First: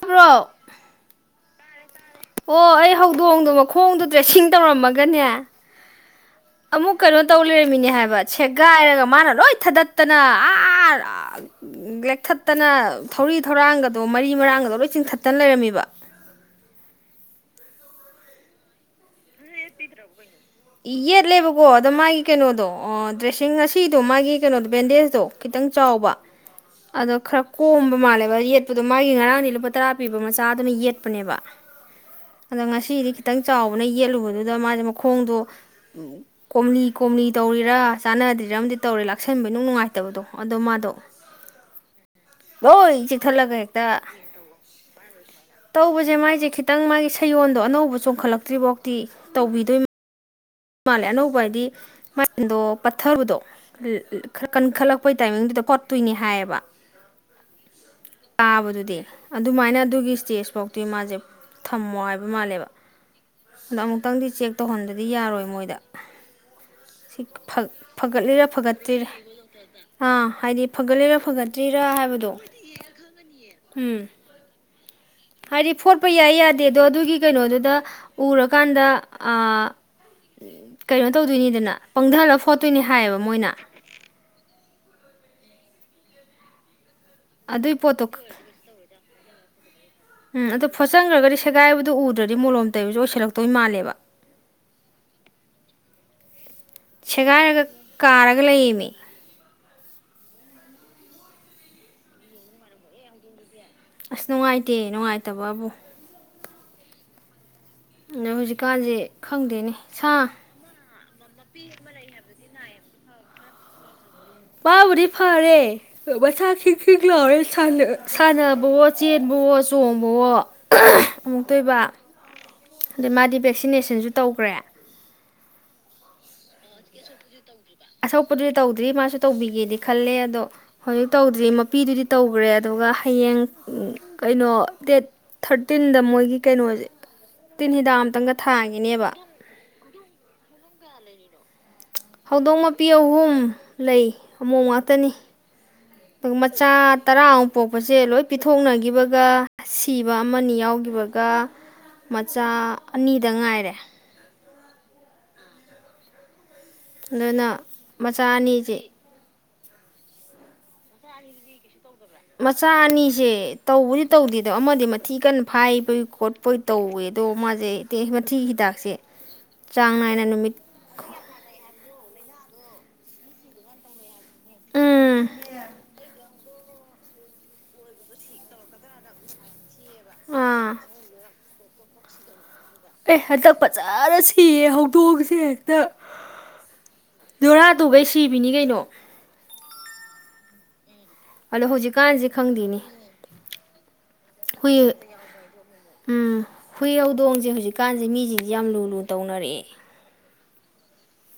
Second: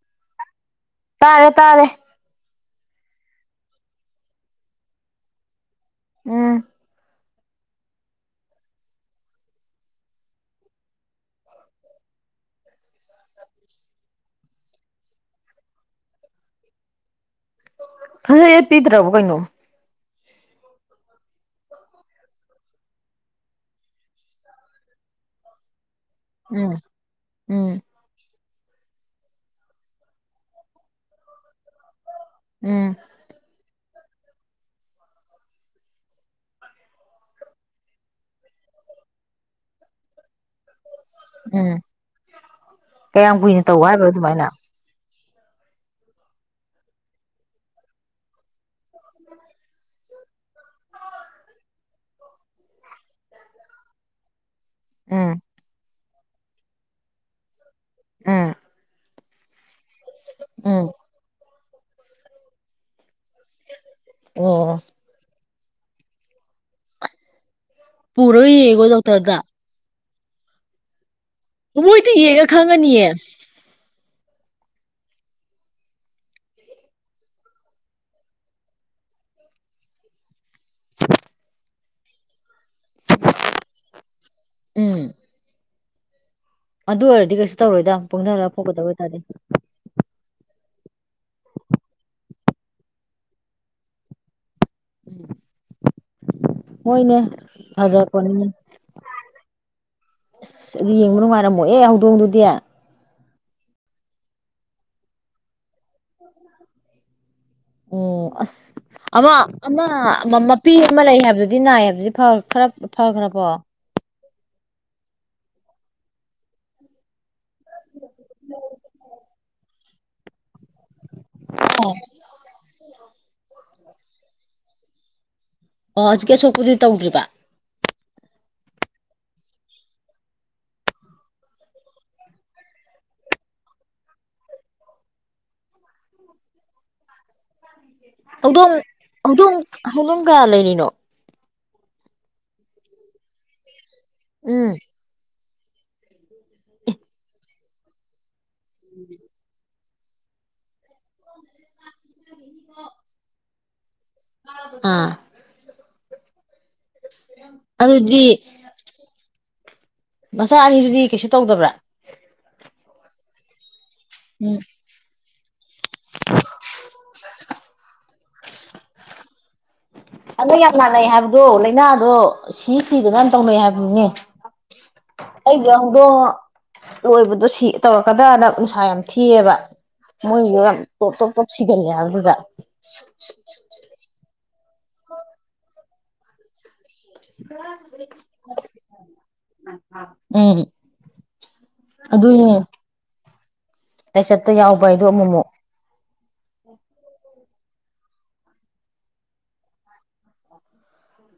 ꯀ꯭ꯔꯣꯛ ꯇꯥꯔꯦ ꯇꯥꯔꯦ ꯑꯣ ꯑꯩ ꯍꯧꯗꯣꯛꯍꯣꯡꯗꯣꯛꯕ ꯈꯣꯡꯗ ꯗ꯭ꯔꯦꯁꯤꯡ ꯇꯧꯔꯝꯃꯒꯅꯦ ꯑꯃꯃꯨꯛ ꯀꯣ ꯇꯧ ꯂꯩꯔꯝꯃꯤꯅꯦ ꯍꯥꯏꯕ ꯁꯦꯒꯥꯏꯔꯒ ꯃꯥꯅ ꯂꯣꯏ ꯊꯗꯠꯇꯅ ꯑꯥ ꯂꯦꯛꯊꯠꯇꯅ ꯊꯧꯔꯤ ꯊꯧꯔꯥꯡꯒꯗꯣ ꯃꯔꯤ ꯃꯔꯥꯡꯒꯗꯣ ꯂꯣꯏ ꯆꯤꯡꯊꯠꯇꯅ ꯂꯩꯔꯝꯃꯤꯕ ꯍ ꯑꯦ ꯄꯤꯗ꯭ꯔꯕꯣ ꯀꯩꯅꯣ ꯌꯦꯠꯂꯦꯕꯀꯣ ꯑꯗ ꯃꯥꯒꯤ ꯀꯩꯅꯣꯗꯣ ꯗ꯭ꯔꯦꯁꯤꯡ ꯉꯁꯤꯗꯣ ꯃꯥꯒꯤ ꯀꯩꯅꯣꯗꯣ ꯕꯦꯟꯗꯦꯖꯇꯣ ꯈꯤꯇꯪ ꯆꯥꯎꯕ ꯑꯗꯣ ꯈꯔ ꯀꯣꯝꯕ ꯃꯥꯜꯂꯦꯕ ꯌꯦ ꯑꯗꯣ ꯃꯥꯒꯤ ꯉꯔꯥꯡꯅꯤ ꯂꯨꯄꯥ ꯇꯔꯥ ꯄꯤꯕ ꯃꯆꯥꯗꯨꯅ ꯌꯦꯠꯄꯅꯦꯕ ꯑꯗꯣ ꯉꯁꯤꯗꯤ ꯈꯤꯇꯪ ꯆꯥꯎ ꯎꯅ ꯌꯦꯠꯂꯨꯕꯗ ꯑꯗꯥ ꯃꯥꯁꯦ ꯃꯈꯣꯡꯗꯣ ꯀꯣꯝꯂꯤ ꯀꯣꯝꯂꯤ ꯇꯧꯔꯤꯔꯥ ꯆꯥꯟꯅꯗ꯭ꯔꯤꯔꯥ ꯑꯃꯗꯤ ꯇꯧꯔꯦ ꯂꯥꯛꯁꯟꯕ ꯅꯨꯡ ꯅꯨꯡꯉꯥꯏꯇꯕꯗꯣ ꯑꯗꯣ ꯃꯥꯗꯣ ꯂꯣꯏ ꯆꯦꯛꯛꯊꯠꯂꯒ ꯍꯦꯛꯇꯥ ꯇꯧꯕꯁꯦ ꯃꯥꯏꯁꯦ ꯈꯤꯇꯪ ꯃꯥꯒꯤ ꯁꯌꯣꯜꯗꯣ ꯑꯅꯧꯕ ꯆꯣꯡꯈꯠꯂꯛꯇ꯭ꯔꯤꯐꯧꯗꯤ ꯇꯧꯕꯤꯗꯣꯏꯝ ꯃꯥꯜꯂꯦ ꯑꯅꯧꯕ ꯍꯥꯏꯗꯤ ꯃꯗꯣ ꯄꯠꯊꯕꯗꯣ ꯈꯔ ꯀꯟꯈꯠꯂꯛꯄꯩ ꯇꯥꯏꯃꯤꯡꯗꯨꯗ ꯄꯣꯠ ꯇꯨꯏꯅꯤ ꯍꯥꯏꯌꯦꯕ ꯇꯥꯕꯗꯨꯗꯤ ꯑꯗꯨꯃꯥꯏꯅ ꯑꯗꯨꯒꯤ ꯏꯁ꯭ꯇꯦꯖ ꯐꯥꯎꯗꯤ ꯃꯥꯁꯦ ꯊꯝꯃꯣ ꯍꯥꯏꯕ ꯃꯥꯜꯂꯦꯕ ꯑꯗꯣ ꯑꯃꯨꯛꯇꯪꯗꯤ ꯆꯦꯛ ꯇꯧꯍꯟꯗꯗꯤ ꯌꯥꯔꯣꯏ ꯃꯣꯏꯗ ꯁꯤ ꯐꯛ ꯐꯒꯠꯂꯤꯔꯥ ꯄꯨꯔꯒ ꯌꯦꯡꯉꯣ ꯐꯒꯠꯇ꯭ꯔꯤꯔꯥ ꯗꯣꯛꯇꯔꯗ ꯑꯥ ꯍꯥꯏꯗꯤ ꯐꯒꯠꯂꯔ ꯃꯣꯏꯗꯤ ꯌꯦꯒ ꯈꯪꯉꯅꯤꯌꯦ ꯎꯝ ꯍꯥꯏꯗꯤ ꯐꯣꯠꯄ ꯌꯥꯏ ꯌꯥꯗꯦ ꯑꯗꯣ ꯑꯗꯨꯒꯤ ꯀꯩꯅꯣꯗꯨꯗ ꯎꯔꯀꯥꯟꯗ ꯀꯩꯅꯣ ꯇꯧꯗꯣꯏꯅꯤꯗꯅ ꯄꯪꯗꯥꯍꯜꯂꯒ ꯐꯣ ꯆꯠꯇꯣꯏꯅꯦ ꯍꯥꯏꯌꯦꯕ ꯃꯣꯏꯅ ꯎꯝ ꯑꯗꯨ ꯑꯣꯏꯔꯗꯤ ꯀꯩꯁꯨ ꯑꯗꯨꯏ ꯇꯧꯔꯣꯏꯗ ꯄꯣꯠꯇꯣ ꯄꯨꯡꯊꯔꯒ ꯐꯥꯎꯒꯗꯕ ꯑꯣꯏꯇꯥꯔꯗꯤ ꯎꯝ ꯑꯗꯣ ꯐꯣꯠꯆꯟꯈ꯭ꯔꯒꯗꯤ ꯁꯦꯒꯥꯏꯕꯗꯨ ꯎꯗ꯭ꯔꯗꯤ ꯃꯣꯂꯣꯝ ꯇꯩꯕꯁꯨ ꯑꯣꯏꯁꯜꯂꯛꯇꯣꯏ ꯃꯥꯜꯂꯦꯕ ꯎꯝ ꯁꯦꯒꯥꯏꯔꯒ ꯀꯥꯔꯒ ꯂꯩꯃꯤ ꯑꯁ ꯑꯗꯨ ꯌꯦꯡꯕ ꯅꯨꯡꯉꯥꯏꯔꯝꯃꯣꯍ‌ꯦ ꯍꯧꯗꯣꯡꯗꯨꯗꯤ ꯑꯁ ꯅꯨꯡꯉꯥꯏꯇꯦ ꯅꯨꯡꯉꯥꯏꯇꯕꯕꯨ [inaudible] ꯑꯣ ꯑꯗꯣ ꯍꯧꯖꯤꯛꯀꯥꯟꯁꯦ ꯑꯁ ꯈꯪꯗꯦꯅꯦ ꯑꯃꯥ ꯁꯥ ꯑꯃꯥ ꯃꯄꯤ ꯑꯃ ꯂꯩ ꯍꯥꯏꯕꯗꯨꯗꯤ ꯅꯥꯏ ꯍꯥꯏꯕꯗꯤ ꯐꯥ ꯐꯥꯈꯔ ꯐꯈ꯭ꯔꯕꯣ ꯃꯥꯕꯨꯗꯤ ꯐꯔꯦ ꯃꯁꯥ ꯈꯤꯡ ꯈꯤꯡ ꯂꯥꯎꯔꯦ ꯁꯥꯟꯅꯕꯋꯣ ꯆꯦꯟꯕꯋꯣ ꯆꯣꯡꯕꯋꯣ ꯑꯃꯨꯛꯇꯣꯏꯕ ꯑꯗꯩ ꯃꯥꯗꯤ ꯚꯦꯛꯁꯤꯅꯦꯁꯟꯁꯨ ꯇꯧꯈ꯭ꯔꯦ ꯑꯣ ꯍꯧꯖꯤꯛꯀꯤ ꯑꯁꯨꯣꯛꯄꯨꯗꯤ ꯇꯧꯗ꯭ꯔꯤꯕ ꯑꯁꯣꯛꯄꯗꯨꯗꯤ ꯇꯧꯗ꯭ꯔꯤ ꯃꯥꯁꯨ ꯇꯧꯕꯤꯒꯦꯗꯤ ꯈꯜꯂꯦ ꯑꯗꯣ ꯍꯧꯖꯤꯛ ꯇꯧꯗ꯭ꯔꯤ ꯃꯄꯤꯗꯨꯗꯤ ꯇꯧꯈ꯭ꯔꯦ ꯑꯗꯨꯒ ꯍꯌꯦꯡ ꯀꯩꯅꯣ ꯗꯦꯠ ꯊꯥꯔꯇꯤꯟꯗ ꯃꯣꯏꯒꯤ ꯀꯩꯅꯣꯅꯤ ꯇꯤꯟ ꯍꯤꯗꯥꯛ ꯑꯃꯝꯇꯪꯒ ꯊꯥꯡꯉꯅꯦꯕ ꯍꯂꯝ ꯀꯌꯥ ꯂꯩꯔꯤꯅꯣ ꯍꯧꯗꯣꯡ ꯃꯄꯤ ꯑꯍꯨꯝ ꯂꯩ ꯑꯃꯨꯛ ꯉꯥꯛꯇꯅꯤ ꯃꯆꯥ ꯇꯔꯥ ꯄꯣꯄꯁꯁꯤꯂꯣꯏ ꯄꯤꯊꯣꯛꯅꯈꯤꯕꯒ ꯁꯤꯕ ꯑꯃꯅꯤ ꯌꯥꯎꯈꯤꯕ ꯑꯗꯨꯒ ꯃꯆꯥ ꯑꯅꯤꯗ ꯉꯥꯏꯔꯦ ꯑꯥ ꯑꯗꯨꯅ ꯃꯆꯥ ꯑꯅꯤꯁ ꯃꯆꯥ ꯑꯅꯤꯁꯨꯗꯤ ꯀꯩꯁꯨ ꯇꯧꯗꯕ꯭ꯔꯥ ꯃꯆꯥ ꯑꯅꯤꯁꯦ ꯇꯧꯕꯔꯤ ꯇꯧꯗꯦꯗꯣ ꯑꯃꯗꯤ ꯃꯊꯤ ꯀꯟꯅ ꯐꯥꯏꯚ ꯣꯏ ꯈꯣꯠꯄꯣꯏ ꯇꯧꯋꯦ ꯑꯗꯣ ꯃꯥꯁꯦ ꯤ ꯍꯤꯗꯥꯛꯁꯦ ꯆꯥꯡ ꯅꯥꯏꯅ ꯅꯨꯃꯤꯠ ꯑꯗ ꯌꯥꯝ ꯃꯥꯟꯅꯩ ꯍꯥꯏꯕꯗꯣ ꯂꯥꯏꯅꯥꯗꯣ ꯁꯤ ꯁꯤꯗ ꯅꯥꯟ ꯇꯧꯅꯩ ꯍꯥꯏꯕꯅꯤꯅꯦ ꯎꯝ ꯑꯩꯒꯗ ꯂꯣꯏꯕꯗꯣ ꯁꯤ ꯇꯧꯔꯛꯀꯗ꯭ꯔꯅ ꯅꯨꯡꯁꯥ ꯌꯥꯝ ꯊꯤꯑꯕ ꯃꯣꯏ ꯑꯥ ꯌꯥꯝ ꯄꯇ ꯄ ꯁꯤꯒꯂꯦ ꯑꯗꯨꯒ ꯑꯦ ꯑꯗ ꯄ ꯆꯥꯔ ꯊꯤꯌꯦ ꯍꯧꯗꯣꯛꯑꯒꯁꯦ ꯍꯦꯛꯇ ꯣꯔꯥꯗꯨꯒꯩ ꯁꯤꯕꯤꯅꯤ ꯀꯩꯅꯣ ꯂꯩꯦꯔꯤ ꯑꯗꯣ ꯍꯧꯖꯤꯛꯀꯥꯟꯁꯤꯦ ꯈꯪꯗꯦꯅꯦ ꯍꯨꯏ ꯎꯝ ꯍꯨꯏꯎꯗꯣꯡꯁꯦ ꯍꯧꯖꯤꯛ ꯍꯧꯖꯤꯛ ꯀꯥꯟꯁꯦ ꯃꯤꯁꯤꯡꯁ ꯌꯥꯝ ꯂꯨ ꯂꯨ ꯇꯧꯅꯔꯛꯑꯦ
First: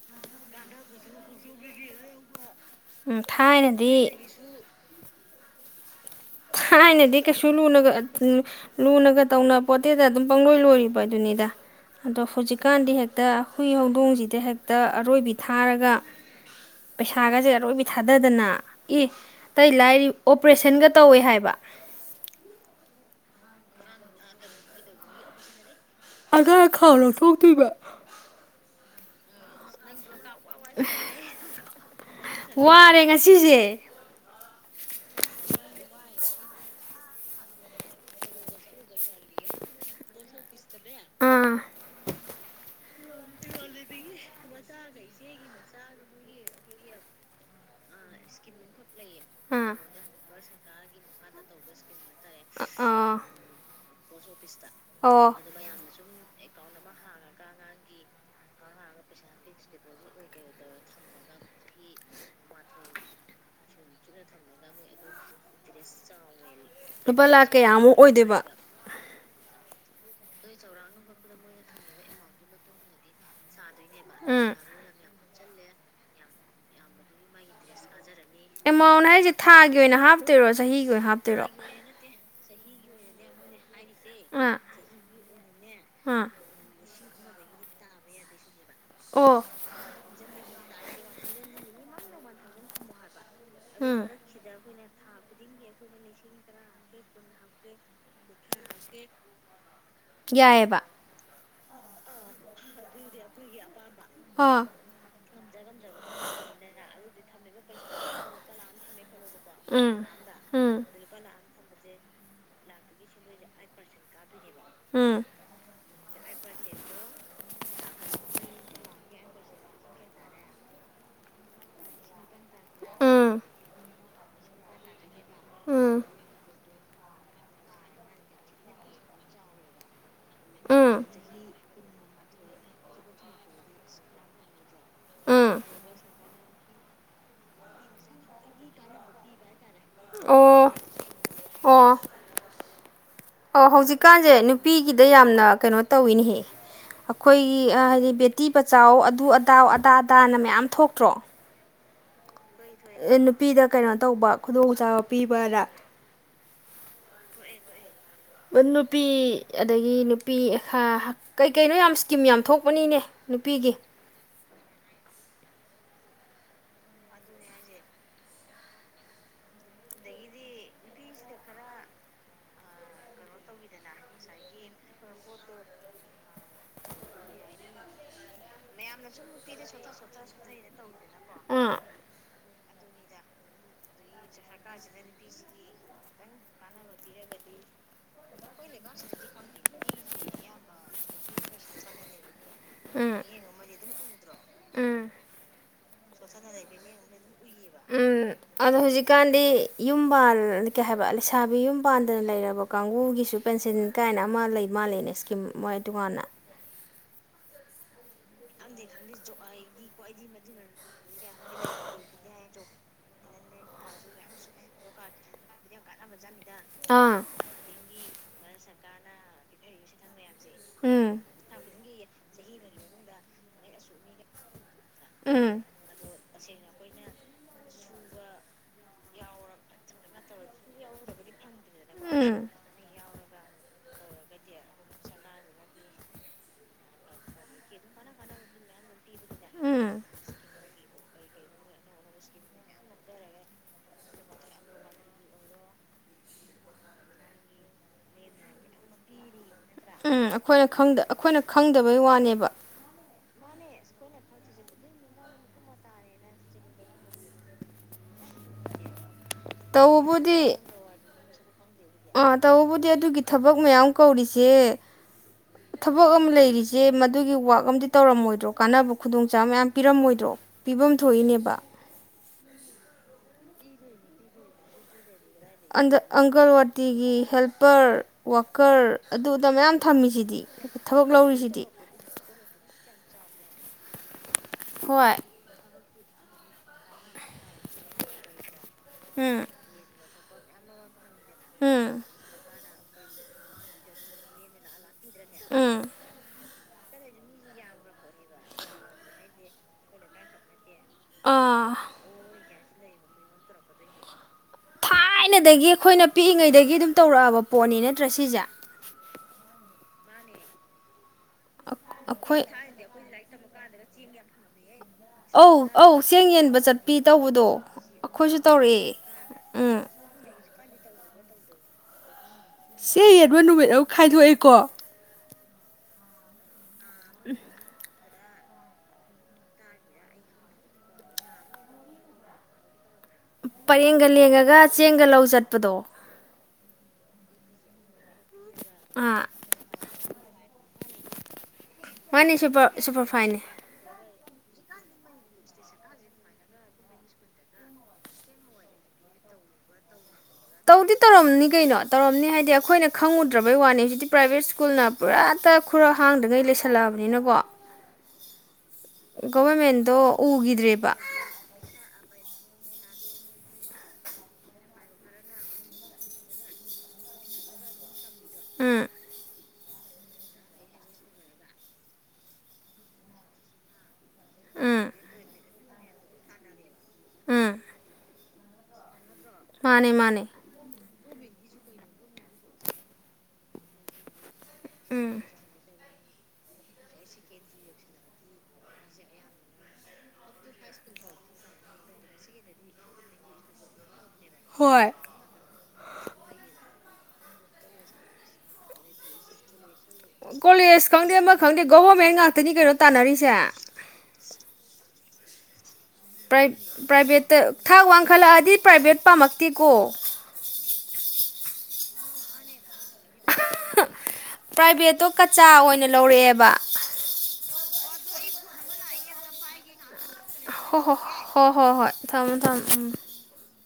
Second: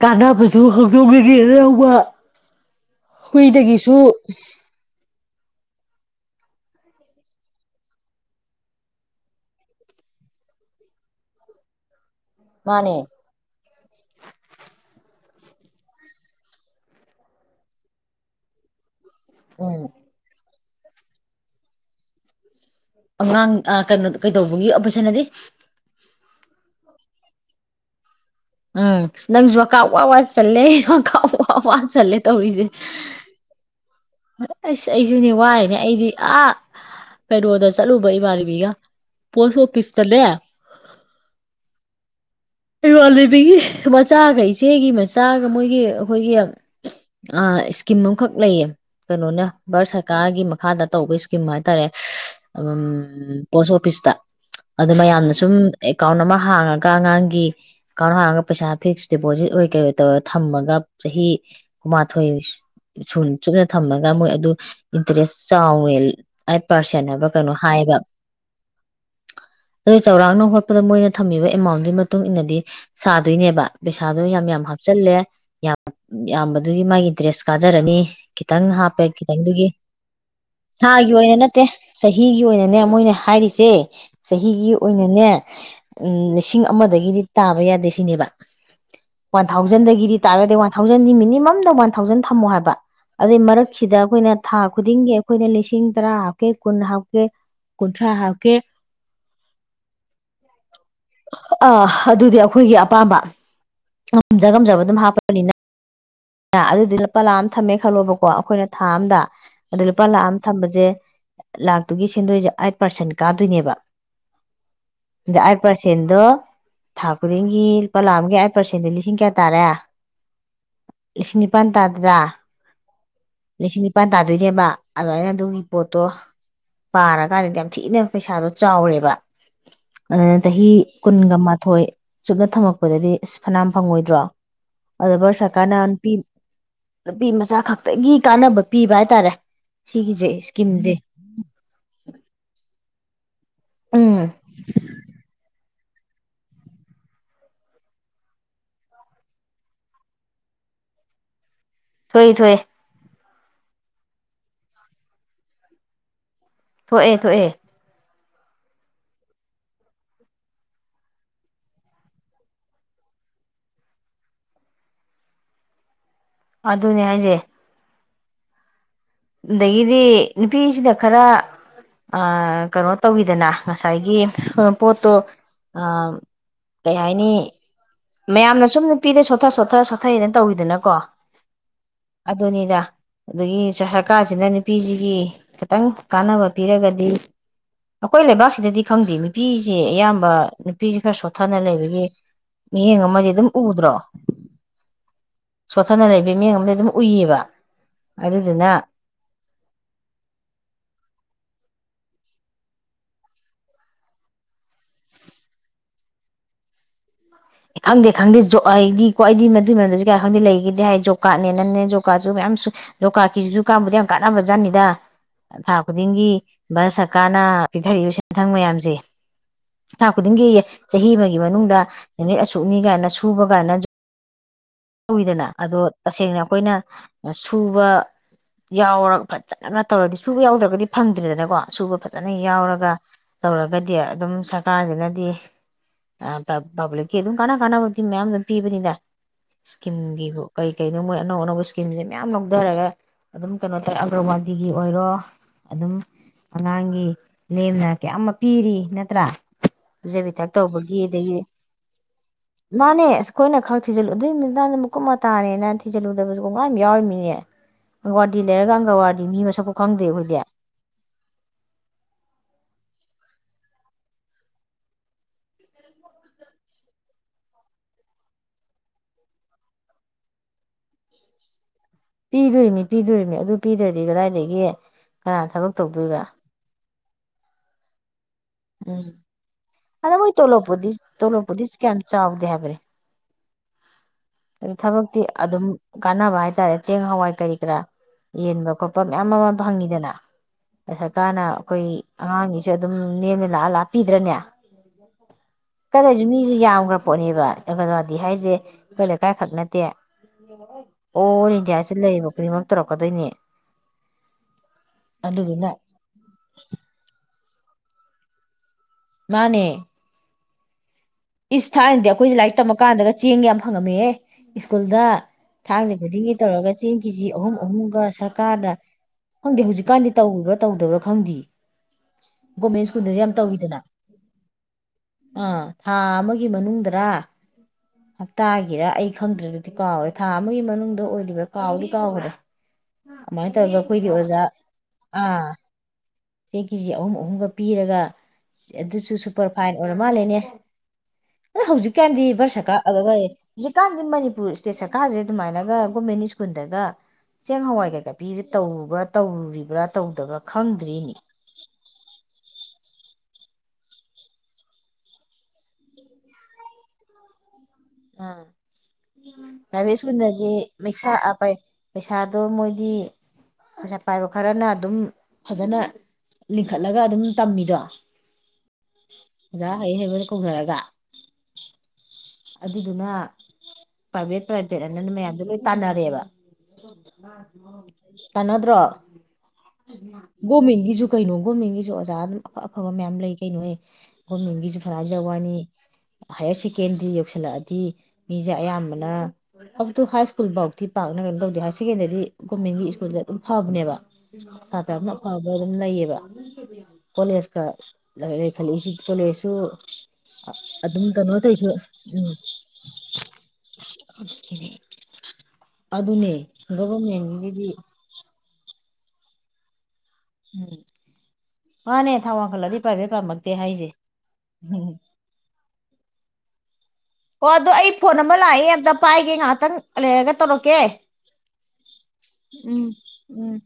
ꯀꯥꯟꯅꯕ ꯐꯁꯨ ꯍꯧꯪꯖꯣꯛꯕꯤꯔꯤ ꯌꯥꯎꯧꯕ ꯎꯝ ꯍꯨꯏꯗꯒꯤꯁꯨ ꯊꯥꯏꯅꯗꯤ ꯊꯥꯏꯅꯗꯤ ꯀꯩꯁꯨ ꯂꯨꯅꯒ ꯂꯨꯅꯒ ꯇꯧꯅ ꯄꯣꯠꯠꯇꯦꯗ ꯑꯗꯨꯝ ꯄꯪꯂꯣꯏ ꯂꯣꯏꯔꯤꯕ ꯑꯗꯨꯅꯤꯗ ꯑꯗꯣ ꯍꯧꯖꯤꯛꯀꯥꯟꯗꯤ ꯍꯦꯛꯇ ꯍꯈꯏ ꯍꯧꯗꯣꯡꯁꯤꯗ ꯍꯦꯛꯇ ꯑꯔꯣꯏꯕꯤ ꯊꯥꯔꯒ ꯄꯩꯁꯥꯒꯁꯦ ꯑꯔꯣꯏꯕꯤ ꯊꯥꯗꯗꯅ ꯑꯦ ꯇꯩ ꯂꯥꯏꯔꯤ ꯑꯣꯞ ꯄ꯭ꯔꯁꯦꯟꯒꯠ ꯇꯧꯋꯦ ꯍꯥꯏꯕ ꯑꯉꯥꯡ ꯀꯩꯅꯣ ꯀꯩꯗꯧꯕꯒꯤ ꯑꯣꯄꯔꯦꯁꯟꯗꯤ ꯑꯗꯥ ꯈꯥꯎ ꯂꯧꯣꯊꯣꯛꯇꯣꯏꯕ ꯎꯝ ꯅꯪꯁꯨ ꯀꯥ ꯋꯥ ꯋꯥ ꯆꯜꯂꯦ ꯑꯩ ꯁ ꯀꯥꯎ ꯋꯥ ꯆꯜꯂꯦ ꯇꯧꯔꯤꯁꯦ ꯋꯥꯔꯦ ꯉꯁꯤꯁꯦ ꯑꯁ ꯑꯩꯁꯨꯅꯦ ꯋꯥꯏꯅꯦ ꯑꯩꯗꯤ ꯑꯥ ꯀꯩꯅꯣꯗ ꯆꯠꯂꯨꯕ ꯏꯃꯥꯟꯅꯕꯤꯒ ꯄꯣꯁ ꯑꯣꯐꯤꯁꯇꯅꯦ ꯑꯥ ꯏꯆꯦꯒꯤ ꯃꯆꯥꯒ ꯃꯣꯏꯒꯤ ꯑꯩꯈꯣꯏꯒꯤ ꯏꯁꯀꯤꯝ ꯑꯃꯈꯛ ꯂꯩꯌꯦ ꯀꯩꯅꯣꯅ ꯑꯥ ꯚꯥꯔꯠ ꯁꯔꯀꯥꯔꯒꯤ ꯃꯈꯥꯗ ꯇꯧꯕ ꯏꯁꯀꯤꯝ ꯍꯥꯏꯇꯥꯔꯦ ꯑꯥ ꯄꯣꯁ ꯑꯣꯐꯤꯁꯇ ꯑꯗꯨ ꯑꯣ ꯃꯌꯥꯝꯅ ꯁꯨꯝ ꯑꯦꯀꯥꯎꯟ ꯑꯃ ꯍꯥꯡꯉꯒꯉꯥꯡꯒꯤ ꯑꯦꯀꯥꯎꯟ ꯍꯥꯡꯉꯒ ꯄꯩꯁꯥ ꯐꯤꯛꯁ ꯗꯗꯤꯄꯣꯖꯤꯠ ꯑꯣꯏꯩ ꯇꯧꯔ ꯊꯝꯃꯒ ꯆꯍꯤ ꯀꯨꯟꯃꯥꯊꯣꯏ ꯁ ꯆꯨꯞꯅ ꯊꯝꯃꯒ ꯃꯣꯏ ꯑꯗꯨ ꯏꯟꯇꯔꯦꯁ ꯆꯥꯎꯔꯦ ꯂꯨꯄꯥ ꯂꯥꯛꯈ ꯀꯌꯥꯃꯨꯛ ꯑꯣꯏꯗꯦꯕ ꯑꯗꯨ ꯆꯥꯎꯧꯔꯥꯛꯅ ꯍꯣꯠꯄꯗ ꯃꯣꯏꯅ ꯊꯝꯃꯤꯕ ꯑꯦꯃꯥꯎꯟꯗꯨꯒꯤ ꯃꯇꯨꯡ ꯏꯟꯅꯗꯤ ꯁꯥꯗꯣꯏꯅꯦꯕ ꯄꯩꯁꯥꯗꯣ ꯌꯥꯝ ꯎꯝ ꯌꯥꯝ ꯍꯥꯞꯆꯜꯂꯦ ꯌꯥꯝ ꯌꯥꯝꯕꯗꯨꯒꯤ ꯃꯥꯒꯤ ꯗ꯭ꯔꯦꯁ ꯀꯥꯖꯔꯅꯤ ꯑꯦꯃꯥꯎꯟ ꯍꯥꯏꯁꯦ ꯊꯥꯒꯤ ꯑꯣꯏꯅ ꯍꯥꯞꯇꯣꯏꯔꯣ ꯆꯍꯤꯒꯤ ꯑꯣꯏꯅ ꯍꯥꯞꯇꯣꯏꯔꯣ ꯆꯍꯤꯒꯤ ꯑꯣꯏꯅꯅꯦ ꯃꯣꯏꯅ ꯍꯥꯏꯔꯤꯁꯦ ꯑꯥ ꯆꯍꯤꯒꯤ ꯑꯣꯏꯅꯅꯦ ꯎ ꯑꯥ ꯂꯤꯁꯤꯡ ꯑꯃꯗꯒꯤꯗꯤ ꯇꯥꯕ ꯌꯥꯗꯦ ꯁꯤꯅꯦꯕ ꯑꯣ ꯋꯥꯟ ꯊꯧꯖꯟꯗꯒ ꯏꯔꯤ ꯇꯗ ꯊꯥꯎꯖꯟꯗꯤ ꯃꯤꯅꯤꯃꯝꯗ ꯋꯥꯟ ꯊꯥꯎꯖꯟ ꯊꯝꯃꯣ ꯍꯥꯏꯕ ꯑꯗꯩ ꯃꯔꯛꯁꯤꯗ ꯎꯝ ꯑꯩꯈꯣꯏꯅ ꯊꯥ ꯈꯨꯗꯤꯡꯒꯤ ꯑꯩꯈꯣꯏꯅ ꯂꯤꯁꯤꯡ ꯇꯔ ꯍꯥꯀꯦ ꯀꯨꯟ ꯍꯥꯀꯦ ꯀꯨꯊ꯭ꯔꯥ ꯍꯥꯥꯎ ꯌꯥꯑꯦꯕ ꯑꯥ ꯑꯗꯨꯗꯤ ꯑꯩꯈꯣꯏꯒꯤ ꯑꯄꯥꯝꯕ ꯉꯝꯖ ꯑꯥ ꯉꯝꯖꯕ ꯑꯗꯨꯝ ꯍꯥꯞꯄꯅꯤꯅ ꯑꯗꯨꯗꯤ ꯂꯨꯄꯥ ꯂꯥꯛ ꯑꯃ ꯊꯝꯃꯦ ꯈꯜꯂꯣꯕꯀꯣ ꯑꯩꯈꯣꯏꯅ ꯊꯥ ꯑꯝꯗ ꯑꯗꯨ ꯂꯨꯄꯥ ꯎꯝ ꯂꯥꯑ ꯑꯃ ꯎꯝ ꯊꯝꯕꯁꯦ ꯑꯗꯨꯒꯤ ꯁꯦꯟꯗꯣꯏꯁꯦ ꯑꯥꯏꯠ ꯄꯥꯔꯁꯦꯟ ꯀꯥꯗꯣꯏꯅꯦꯕ ꯎꯝ ꯑ ꯑꯩꯠ ꯄꯥꯔꯁꯦꯟꯗꯣ ꯊꯥ ꯈꯨꯗꯤꯡꯒꯤ ꯂꯨꯄꯥ ꯂꯥꯛꯑꯒꯦ ꯑꯩꯥꯏꯠ ꯄꯥꯔꯁꯦꯟꯗꯤ ꯂꯤꯁꯤꯡ ꯀꯌꯥ ꯇꯥꯔꯦ ꯂꯤꯁꯤꯡ ꯅꯤꯄꯜ ꯇꯥꯗ꯭ꯔꯥ ꯎꯝ ꯁ ꯏꯄꯥꯟ ꯇꯥꯣꯏꯅꯦꯃ ꯑꯗꯨꯃꯥꯏꯅ ꯑꯗꯨꯒꯤ ꯎꯝ ꯄꯣꯠꯇꯣ ꯄꯥꯔꯀꯥꯟꯗꯗꯤ ꯌꯥꯝ ꯊꯤꯅ ꯄꯩꯁꯥꯗꯣ ꯆꯥꯎꯔꯦꯕ ꯑꯗꯨꯅ ꯆꯍꯤ ꯎꯝ ꯀꯨꯟꯒ ꯃꯥꯊꯣꯏ ꯆꯨꯞꯅ ꯊꯝꯃꯛꯄꯗꯗꯤ ꯑ ꯐꯅꯌꯥꯝ ꯐꯪꯉꯣꯏꯗ꯭ꯔꯣ ꯑꯗꯣ ꯚꯥꯔꯠ ꯎꯝ ꯁꯔꯀꯥꯔꯅ ꯅꯨꯄꯤ ꯃꯆꯥ ꯈꯛꯇꯒꯤ ꯀꯥꯟꯅꯕ ꯄꯤꯕ ꯍꯥꯏꯇꯥꯔꯦ ꯁꯤꯒꯤꯁꯦ ꯑꯣ ꯏꯁꯀꯤꯝꯁꯦ ꯑꯣ ꯑꯣ ꯍꯧꯖꯤꯛꯀꯥꯟꯁꯦ ꯅꯨꯄꯤꯒꯤꯗ ꯌꯥꯝꯅ ꯀꯩꯅꯣ ꯇꯧꯏꯤꯅꯦꯍ ꯑꯩꯈꯣꯏꯒꯤ ꯍꯥꯏꯗꯤ ꯕꯦꯇꯤ ꯕꯆꯥꯎ ꯑꯗꯨ ꯑꯗꯥꯎ ꯑꯗꯥ ꯑꯗꯥꯅ ꯃꯌꯥꯝ ꯊꯣꯛꯇ꯭ꯔꯣ ꯊꯣꯛꯏ ꯊꯏ ꯅꯨꯄꯤꯗ ꯀꯩꯅꯣ ꯇꯧꯕ ꯈꯨꯗꯣꯡꯆꯥꯥꯕ ꯄꯤꯕꯗ ꯊꯣꯛꯑꯦ ꯊꯣꯛꯑꯦ ꯅꯨꯄꯤ ꯑꯗꯒꯤ ꯅꯨꯄꯤꯥ ꯀꯩꯀꯩꯅꯣ ꯌꯥꯝ ꯏꯁꯀꯤꯝ ꯌꯥꯝ ꯊꯣꯛꯄꯅꯤꯅꯦ ꯅꯨꯄꯤꯒꯤ ꯑꯗꯨꯅꯦ ꯍꯥꯏꯁꯦ ꯑꯗꯒꯤꯗꯤ ꯅꯨꯄꯤꯁꯤꯗ ꯈꯔ ꯀꯩꯅꯣ ꯇꯧꯕꯤꯗꯅ ꯉꯁꯥꯏꯒꯤ ꯄꯣꯠꯇꯣ ꯀꯩ ꯍꯥꯏꯅꯤ ꯃꯌꯥꯝꯅ ꯁꯨꯝ ꯅꯨꯄꯤꯗ ꯁꯣꯊ ꯁꯣꯠꯊ ꯁꯣꯊꯩꯗꯅ ꯇꯧꯋꯤꯗꯅꯀꯣ ꯑꯥ ꯑꯗꯨꯅꯤꯗ ꯑꯗꯨꯒꯤ ꯆ ꯁꯔꯀꯥꯔꯁꯤꯅ ꯅꯨꯄꯤꯁꯤꯒꯤ ꯈꯤꯇꯪ ꯀꯥꯟꯅꯕ ꯄꯤꯔꯒꯗꯤ ꯑꯩꯈꯣꯏ ꯂꯩꯕꯥꯛꯁꯤꯗꯗꯤ ꯈꯪꯗꯦ ꯅꯨꯄꯤꯁꯤ ꯑꯌꯥꯝꯕ ꯅꯨꯄꯤꯁꯤ ꯈꯔ ꯁꯣꯠꯊꯅ ꯂꯩꯕꯒꯤ ꯃꯤꯠꯌꯦꯡ ꯎꯝ ꯑꯃꯗꯤ ꯑꯗꯨꯝ ꯎꯗ꯭ꯔꯣ ꯎꯝ ꯁꯣꯠꯊꯅ ꯂꯩꯕꯒꯤ ꯃꯤꯠꯌꯦꯡ ꯑꯃꯗꯤ ꯑꯗꯨꯝ ꯎꯏꯌꯦꯕ ꯎꯝ ꯑꯗꯨꯗꯨꯅ ꯑꯗꯣ ꯍꯧꯖꯤꯛꯀꯥꯟꯗꯤ ꯌꯨꯝ ꯄꯥꯟ ꯀꯩ ꯍꯥꯏꯕ ꯂꯩꯁꯥꯕꯤ ꯌꯨꯝ ꯄꯥꯟꯗꯅ ꯂꯩꯔꯕ ꯀꯥꯡꯕꯨꯒꯤꯁꯨ ꯄꯦꯟꯁꯤꯟ ꯀꯥꯏꯅ ꯑꯃ ꯂꯩ ꯃꯥꯜꯂꯦꯅꯦ ꯏꯁꯀꯤꯝ ꯃꯣꯏ ꯀꯥꯟꯅ ꯑꯦ ꯑꯃ ꯈꯪꯗꯦ ꯍꯥꯏꯗꯤ ꯀꯣ ꯑꯩꯗꯤ ꯃꯗꯨ ꯃꯗꯨꯗꯤ ꯀꯥꯏ ꯈꯪꯗꯦ ꯂꯩꯈꯤꯗꯦ ꯍꯥꯏ ꯣꯕ ꯀꯥꯔꯗꯅꯦꯅꯦ ꯖꯣꯕ ꯀꯥꯔꯠꯁꯨ ꯃꯌꯥꯝ ꯂꯣꯀꯥꯀꯤꯁꯤꯁꯨ ꯀꯥꯝꯕꯗ ꯌꯥꯝ ꯀꯥꯟꯅꯕꯖꯥꯠꯅꯤꯗ ꯊꯥ ꯈꯨꯗꯤꯡꯒꯤ ꯁ ꯑꯥ ꯑꯀꯥꯅ ꯄꯤꯊꯔꯁ ꯃꯊꯪ ꯃꯌꯥꯝꯁꯦ ꯈꯨꯗꯤꯡꯒꯤ ꯎꯝ ꯆꯍꯤ ꯑꯃꯒꯤ ꯃꯅꯨꯡꯗ ꯅꯨꯃꯤꯠ ꯑꯁꯨꯛꯅꯤ ꯀꯥꯏꯅ ꯁꯨꯕ ꯀꯥꯏꯅ ꯇꯧꯋꯤꯗꯅ ꯎꯝ ꯑꯗꯣ ꯇꯁꯦꯡꯅ ꯑꯩꯈꯣꯏꯅ ꯁꯨꯕ ꯌꯥꯎꯔꯒ ꯐꯖꯅꯅ ꯇꯧꯔꯗꯤ ꯁꯨꯕ ꯌꯥꯎꯗꯕ ꯗꯤ ꯐꯪꯗ꯭ꯔꯤꯗꯅꯀꯣ ꯁꯨꯕ ꯐꯖꯅ ꯎꯝ ꯌꯥꯎꯔꯒ ꯇꯧꯔꯒꯗꯤ ꯑꯗꯨꯝ ꯁꯔꯀꯥꯔꯁꯤꯅꯗꯤ ꯄꯥꯕ꯭ꯂꯤꯛꯀꯤ ꯑꯗꯨꯝ ꯀꯥꯟꯅ ꯀꯥꯟꯅꯕꯗꯤ ꯃꯌꯥꯝ ꯑꯗꯨꯝ ꯄꯤꯕꯅꯤꯗ ꯎꯝ ꯏꯁꯀꯤꯝꯒꯤ ꯀꯔꯤ ꯀꯅꯣ ꯃꯣꯏ ꯑꯅꯧ ꯑꯅꯧꯕ ꯏꯁꯀꯤꯝꯁꯦ ꯃꯌꯥꯝ ꯂꯧꯊꯔꯒ ꯑꯗꯨꯝ ꯀꯩꯅꯣ ꯇꯧꯔ ꯑꯒ꯭ꯔꯋꯥꯗꯤꯒꯤ ꯑꯣꯏꯔꯣ ꯑꯗꯨꯝ ꯑꯉꯥꯡꯒꯤ ꯂꯦꯝꯅ ꯀꯌꯥ ꯑꯃ ꯄꯤꯔꯤ ꯅꯠꯇ꯭ꯔꯥ ꯎꯝ ꯄꯖꯕꯤꯤꯊꯛ ꯑꯩꯈꯣꯏꯅ ꯇꯧꯕꯒꯤ ꯈꯪꯗ ꯑꯗꯒꯤ ꯑꯩꯈꯣꯏꯅ ꯈꯪꯗꯕꯩ ꯋꯥꯅꯦꯕ ꯃꯥꯅꯦ ꯑ ꯑꯩꯈꯣꯏ ꯈ ꯊꯤꯖꯤꯜꯂꯨ ꯑꯗꯨ ꯗ ꯑꯃꯨꯛꯀꯨꯞ ꯃꯇꯥꯅꯦꯅ ꯊꯤꯖꯤꯜꯂꯨꯗꯕꯁꯨ ꯀꯣꯡꯀ ꯌꯥꯝ ꯌꯥꯎꯔꯤꯃꯤꯅꯦ ꯑꯪꯒꯋꯥꯗꯤ ꯂꯩꯔꯒ ꯑꯪꯒꯋꯥꯗꯤ ꯇꯧꯕꯕꯨꯗꯤ ꯑꯥ ꯇꯧꯕꯕꯨꯗꯤ ꯑꯗꯨꯒꯤ ꯊꯕꯛ ꯃꯌꯥꯝ ꯀꯧꯔꯤꯁꯦ ꯊꯕꯛ ꯑꯃ ꯂꯩꯔꯤꯁꯦ ꯃꯗꯨꯒꯤ ꯋꯥꯛ ꯑꯃꯗꯤꯝ ꯇꯧꯔꯝꯃꯣꯏꯗ꯭ꯔꯣ ꯀꯥꯟꯅꯕ ꯈꯨꯗꯣꯡꯆꯥꯕ ꯃꯌꯥꯝ ꯄꯤꯔꯝꯃꯣꯏꯗ꯭ꯔꯣ ꯄꯤꯐꯝ ꯊꯣꯛꯏꯅꯦꯕ ꯄꯤꯗꯣꯅꯤ ꯄꯤꯗꯣꯅꯤ ꯑꯗꯨ ꯄꯤꯗ꯭ꯔꯗꯤ ꯀꯗꯥꯏꯗꯒꯤ ꯑꯗ ꯑꯪꯀꯜꯋꯥꯇꯤꯒꯤ ꯍꯦꯜꯄꯔ ꯋꯥꯀꯔ ꯑꯗꯨꯗ ꯃꯌꯥꯝ ꯊꯝꯃꯤꯁꯤꯗꯤ ꯊꯕꯛ ꯂꯧꯔꯤꯁꯤꯗꯤ ꯑꯗꯨ ꯍꯣꯏ ꯊꯕꯛꯇꯤ ꯑꯗꯨꯝ ꯀꯥꯟꯅꯕ ꯍꯥꯏꯇꯥꯔꯦ ꯆꯦꯡ-ꯍꯋꯥꯏ ꯀꯔꯤ ꯀꯔꯥ ꯌꯦꯟꯕ ꯈꯣꯠꯄ ꯃꯌꯥꯝ ꯎꯝ ꯌꯥꯝ ꯐꯪꯉꯤꯗꯅ ꯁꯔꯀꯥꯔꯅ ꯑꯩꯈꯣꯏ ꯎꯝ ꯑꯉꯥꯡꯒꯤ ꯑꯗꯨꯝ ꯅꯦꯝꯅ ꯂꯥꯛꯑꯥ ꯂꯥꯛꯑꯥ ꯄꯤꯗ꯭ꯔꯅꯦ ꯎꯝ ꯀꯔꯦꯖꯨ ꯃꯤ ꯁꯤ ꯌꯥꯝꯈ꯭ꯔ ꯄꯣꯠꯅꯤꯕ ꯑꯪꯒꯋꯥꯗꯤ ꯍꯥꯏꯁꯦ ꯑꯈꯣꯏ ꯂꯩꯀꯥꯏ ꯈꯛ ꯅꯇꯦ ꯑꯣꯜ ꯑꯥ ꯏꯟꯗꯤꯌꯥ ꯁꯤ ꯂꯩꯔꯤꯕ ꯄꯨꯝꯅꯃꯛ ꯇꯧꯔꯛꯀꯗꯣꯏꯅꯤ ꯊꯥꯏꯅꯗꯒꯤ ꯑꯩꯈꯣꯏꯅ ꯄꯤꯛꯏꯉꯩꯗꯒꯤ ꯑꯗꯨꯝ ꯇꯧꯔꯛꯑꯕ ꯄꯣꯠꯅꯤ ꯅꯠꯇ꯭ꯔꯥ ꯁꯤꯁꯦ ꯃꯥꯟꯅꯦ ꯏꯁ ꯊꯥꯏꯅꯗꯤ ꯑꯩꯈꯣꯏꯁꯦ ꯑꯩꯈꯣꯏ ꯂꯥꯏꯔꯤꯛ ꯇꯝꯃꯀꯥꯟꯗꯒ ꯆꯦꯡ ꯌꯥꯝ ꯐꯪꯉꯝꯃꯦꯍꯦ ꯀꯨꯜꯗ ꯑꯧ ꯊꯥꯡꯖ ꯑꯧ ꯆꯦꯡ ꯈꯨꯗꯤꯡꯒꯤ ꯌꯦꯟꯕ ꯇꯧꯔꯒ ꯆꯦꯡ ꯆꯠꯄꯤ ꯀꯦꯖꯤ ꯑꯍꯨꯝ ꯇꯧꯕꯗꯣ ꯑꯍꯨꯝꯒ ꯑꯩꯈꯣꯏꯁꯨ ꯁꯔꯀꯥꯔꯅ ꯇꯧꯔꯛꯑꯦ ꯈꯪꯗꯦ ꯎꯝ ꯍꯧꯖꯤꯛꯀꯥꯟꯗꯤ ꯇꯧꯔꯤꯕ ꯇꯧꯗꯕ꯭ꯔ ꯈꯪꯗꯦ ꯁꯤ ꯌꯦꯟꯕ ꯅꯨꯃꯤꯠ ꯑꯃ ꯈꯥꯏꯗꯣꯛꯏꯀꯣ ꯑꯥ ꯊꯥ ꯑꯃꯒꯤ ꯃꯅꯨꯡꯗ ꯄꯔꯥ ꯍꯞꯇꯥꯒꯤꯔ ꯑꯩ ꯈꯪꯗ꯭ꯔꯦ ꯗꯨꯗꯤ ꯀꯥꯎꯋꯦ ꯊꯥ ꯑꯃꯒꯤ ꯃꯅꯨꯡꯗ ꯑꯣꯏꯔꯤꯕ꯭ꯔꯥ ꯀꯥꯎꯗꯤ ꯀꯥꯎꯒ꯭ꯔꯦ ꯄꯔꯦꯡꯒ ꯂꯦꯡꯉꯒ ꯆꯦꯡꯒ ꯂꯧ ꯆꯠꯄꯗꯣ ꯆꯦꯡ ꯀꯦꯖꯤ ꯑꯍꯨꯝ ꯑꯍꯨꯝꯒ ꯄꯤꯔꯒ ꯁꯤ ꯑꯗꯨꯁꯨ ꯑꯥ ꯁꯨꯄꯔ ꯐꯥꯏꯟ ꯑꯣꯏꯔ ꯃꯥꯜꯂꯦꯅꯦ ꯃꯣꯏ ꯍꯧꯖꯤꯛꯀꯥꯟꯗꯤ ꯃꯥꯅꯦ ꯚꯔ ꯁꯨꯄꯔ ꯁꯥꯀꯥꯔ ꯑꯕꯑꯌꯦ ꯁꯨꯄꯔꯐꯥꯏꯟꯅꯦ ꯍꯧꯖꯤꯛꯀꯥꯟꯗꯤ ꯃꯥꯅꯤ ꯨꯔ ꯏꯁꯇꯦꯠ ꯁꯔꯀꯥꯔꯁꯦ ꯑꯗꯨꯃꯥꯏꯅꯒ ꯒꯣꯔꯃꯦꯟ ꯁ꯭ꯀꯨꯜꯗꯒ ꯆꯦꯡ ꯍꯋꯥꯏ ꯀꯩꯀꯥ ꯄꯤꯕꯥ ꯇꯕ꯭ꯔꯥ ꯇꯧꯔꯤꯕ꯭ꯔꯥ ꯇꯧ ꯇꯧꯗꯤ ꯇꯧꯔꯝꯅꯤ ꯀꯩꯅꯣ ꯇꯧꯔꯝꯅꯤ ꯍꯥꯏꯗꯤ ꯑꯩꯈꯣꯏꯅ ꯈꯪꯉꯨ ꯗꯕꯩ ꯋꯥꯅꯤ ꯍꯧꯖꯤꯛꯇꯤ ꯄ꯭ꯔꯥꯏꯕꯦꯠ ꯁ꯭ꯀꯨꯜꯅ ꯄꯨꯔꯥ ꯇ ꯈꯨꯔ ꯍꯥꯡꯗ꯭ꯉꯩ ꯂꯩꯁꯜꯂꯛꯑꯕꯅꯤꯅ ꯀꯣ ꯎꯨꯝ ꯒꯣꯕꯔꯃꯦꯟꯗꯣ ꯄ꯭ꯔꯥꯏꯚꯦꯠ ꯁ꯭ꯀꯨꯜꯗꯗꯤ ꯎꯈꯤꯗ꯭ꯔꯦꯕ ꯅꯤꯁꯥ ꯑꯥ ꯄꯩꯁꯥ ꯑꯗꯣ ꯃꯣꯏꯗꯤ ꯄꯩꯁꯥ ꯄꯥꯏꯕ ꯈꯔꯅ ꯑꯗꯨꯝ ꯐꯖꯅ ꯂꯤꯡꯈꯠꯂꯒ ꯑꯗꯨꯝ ꯇꯝꯃꯤꯗꯣ ꯎꯝ ꯑꯣꯖ ꯍꯩ ꯍꯩꯕꯗ ꯀꯧꯅꯔꯒ ꯑꯗꯨꯗꯨꯅ ꯄꯕ ꯎꯝ ꯄ꯭ꯔꯗ ꯅ ꯑꯗꯨ ꯇꯅꯔꯦꯕ ꯎꯝ [inaudible] ꯀꯥꯟꯅꯗ꯭ꯔꯣ ꯃꯥꯅꯦ ꯃꯥꯅꯦ ꯣ ꯃꯗꯤꯁꯨ ꯀꯩ ꯂꯣꯡ ꯒꯣꯔꯃꯦꯟꯒꯤꯁꯨ ꯑꯣꯖꯥ ꯑꯗꯨꯝ ꯑꯐ ꯑꯐꯕ ꯃꯌꯥꯝ ꯂꯩ ꯀꯩꯅꯣꯍꯦ ꯑꯩꯈꯣꯏ ꯃꯤꯡꯒꯤꯁꯨ ꯎꯝ ꯐꯔꯥꯖ ꯋꯥꯅꯤ ꯍꯌꯦꯁꯤ ꯀꯦꯟꯗꯔꯤꯌ ꯇꯧꯁꯤꯜꯂꯛꯑꯗꯤ ꯃꯤꯁꯦ ꯑꯌꯥꯝꯕꯅ ꯑꯞ ꯇꯨ ꯍꯥꯏ ꯁ꯭ꯀꯨꯜ ꯐꯥꯎꯗꯤꯤ ꯄꯥꯛꯅ ꯀꯩꯅꯣ ꯇꯧꯗꯦ ꯍꯥꯏꯔ ꯁꯦꯀꯦꯟꯗꯔꯤ ꯒꯣꯔꯃꯦꯟꯒꯤ ꯁ꯭ꯀꯨꯜꯗ ꯑꯗꯨꯝ ꯐꯕꯅꯦꯕ ꯍꯣꯏ ꯆꯥꯗ ꯑꯃ ꯑ ꯐꯕ ꯑꯗꯨꯝ ꯂꯩꯌꯦꯕ ꯀꯣꯂꯦꯖꯀ ꯈꯅꯁꯤ ꯆꯣꯂꯛꯁꯨ ꯀꯣꯂꯦꯖ ꯈꯪꯗꯦ ꯑꯃ ꯈꯪꯗꯦ ꯒꯣ ꯉ ꯀꯩꯅꯣ ꯇꯅꯦ ꯄ꯭ꯔꯥꯏꯚꯦꯠꯇ ꯊꯥꯛ ꯋꯥꯡꯈꯠꯂꯛꯑꯗꯤ ꯄ꯭ꯔꯥꯏꯚꯦꯠ ꯎꯄꯥꯃꯛꯇꯤ ꯀꯣ ꯎꯝ ꯃꯥꯅꯦ ꯊꯥꯎ ꯋꯥꯡꯈꯠꯂꯗꯤ ꯄꯥꯕꯩ ꯄꯥꯝꯃꯛꯇꯦ ꯍꯥꯏꯁꯦ ꯄ꯭ꯔꯥꯏꯚꯦꯠꯇꯣ ꯀꯆꯥ ꯑꯣꯏꯅ ꯂꯧꯔꯛꯑꯦꯕ ꯑꯣ ꯑꯗꯣ ꯑꯩ ꯐꯣꯟ ꯑꯃ ꯂꯥꯛꯑꯦ ꯑꯝꯇ ꯄꯥꯏꯒꯦ ꯉꯥꯏꯍꯥꯛꯇꯪ ꯂꯦꯒꯦ ꯍꯣ ꯇꯧꯔꯀꯦ ꯍꯣ ꯍꯣ ꯍꯣ ꯍꯣꯏ ꯊꯝꯃꯣ ꯊꯝꯃꯣ ꯎꯝ ꯎꯝ [inaudible]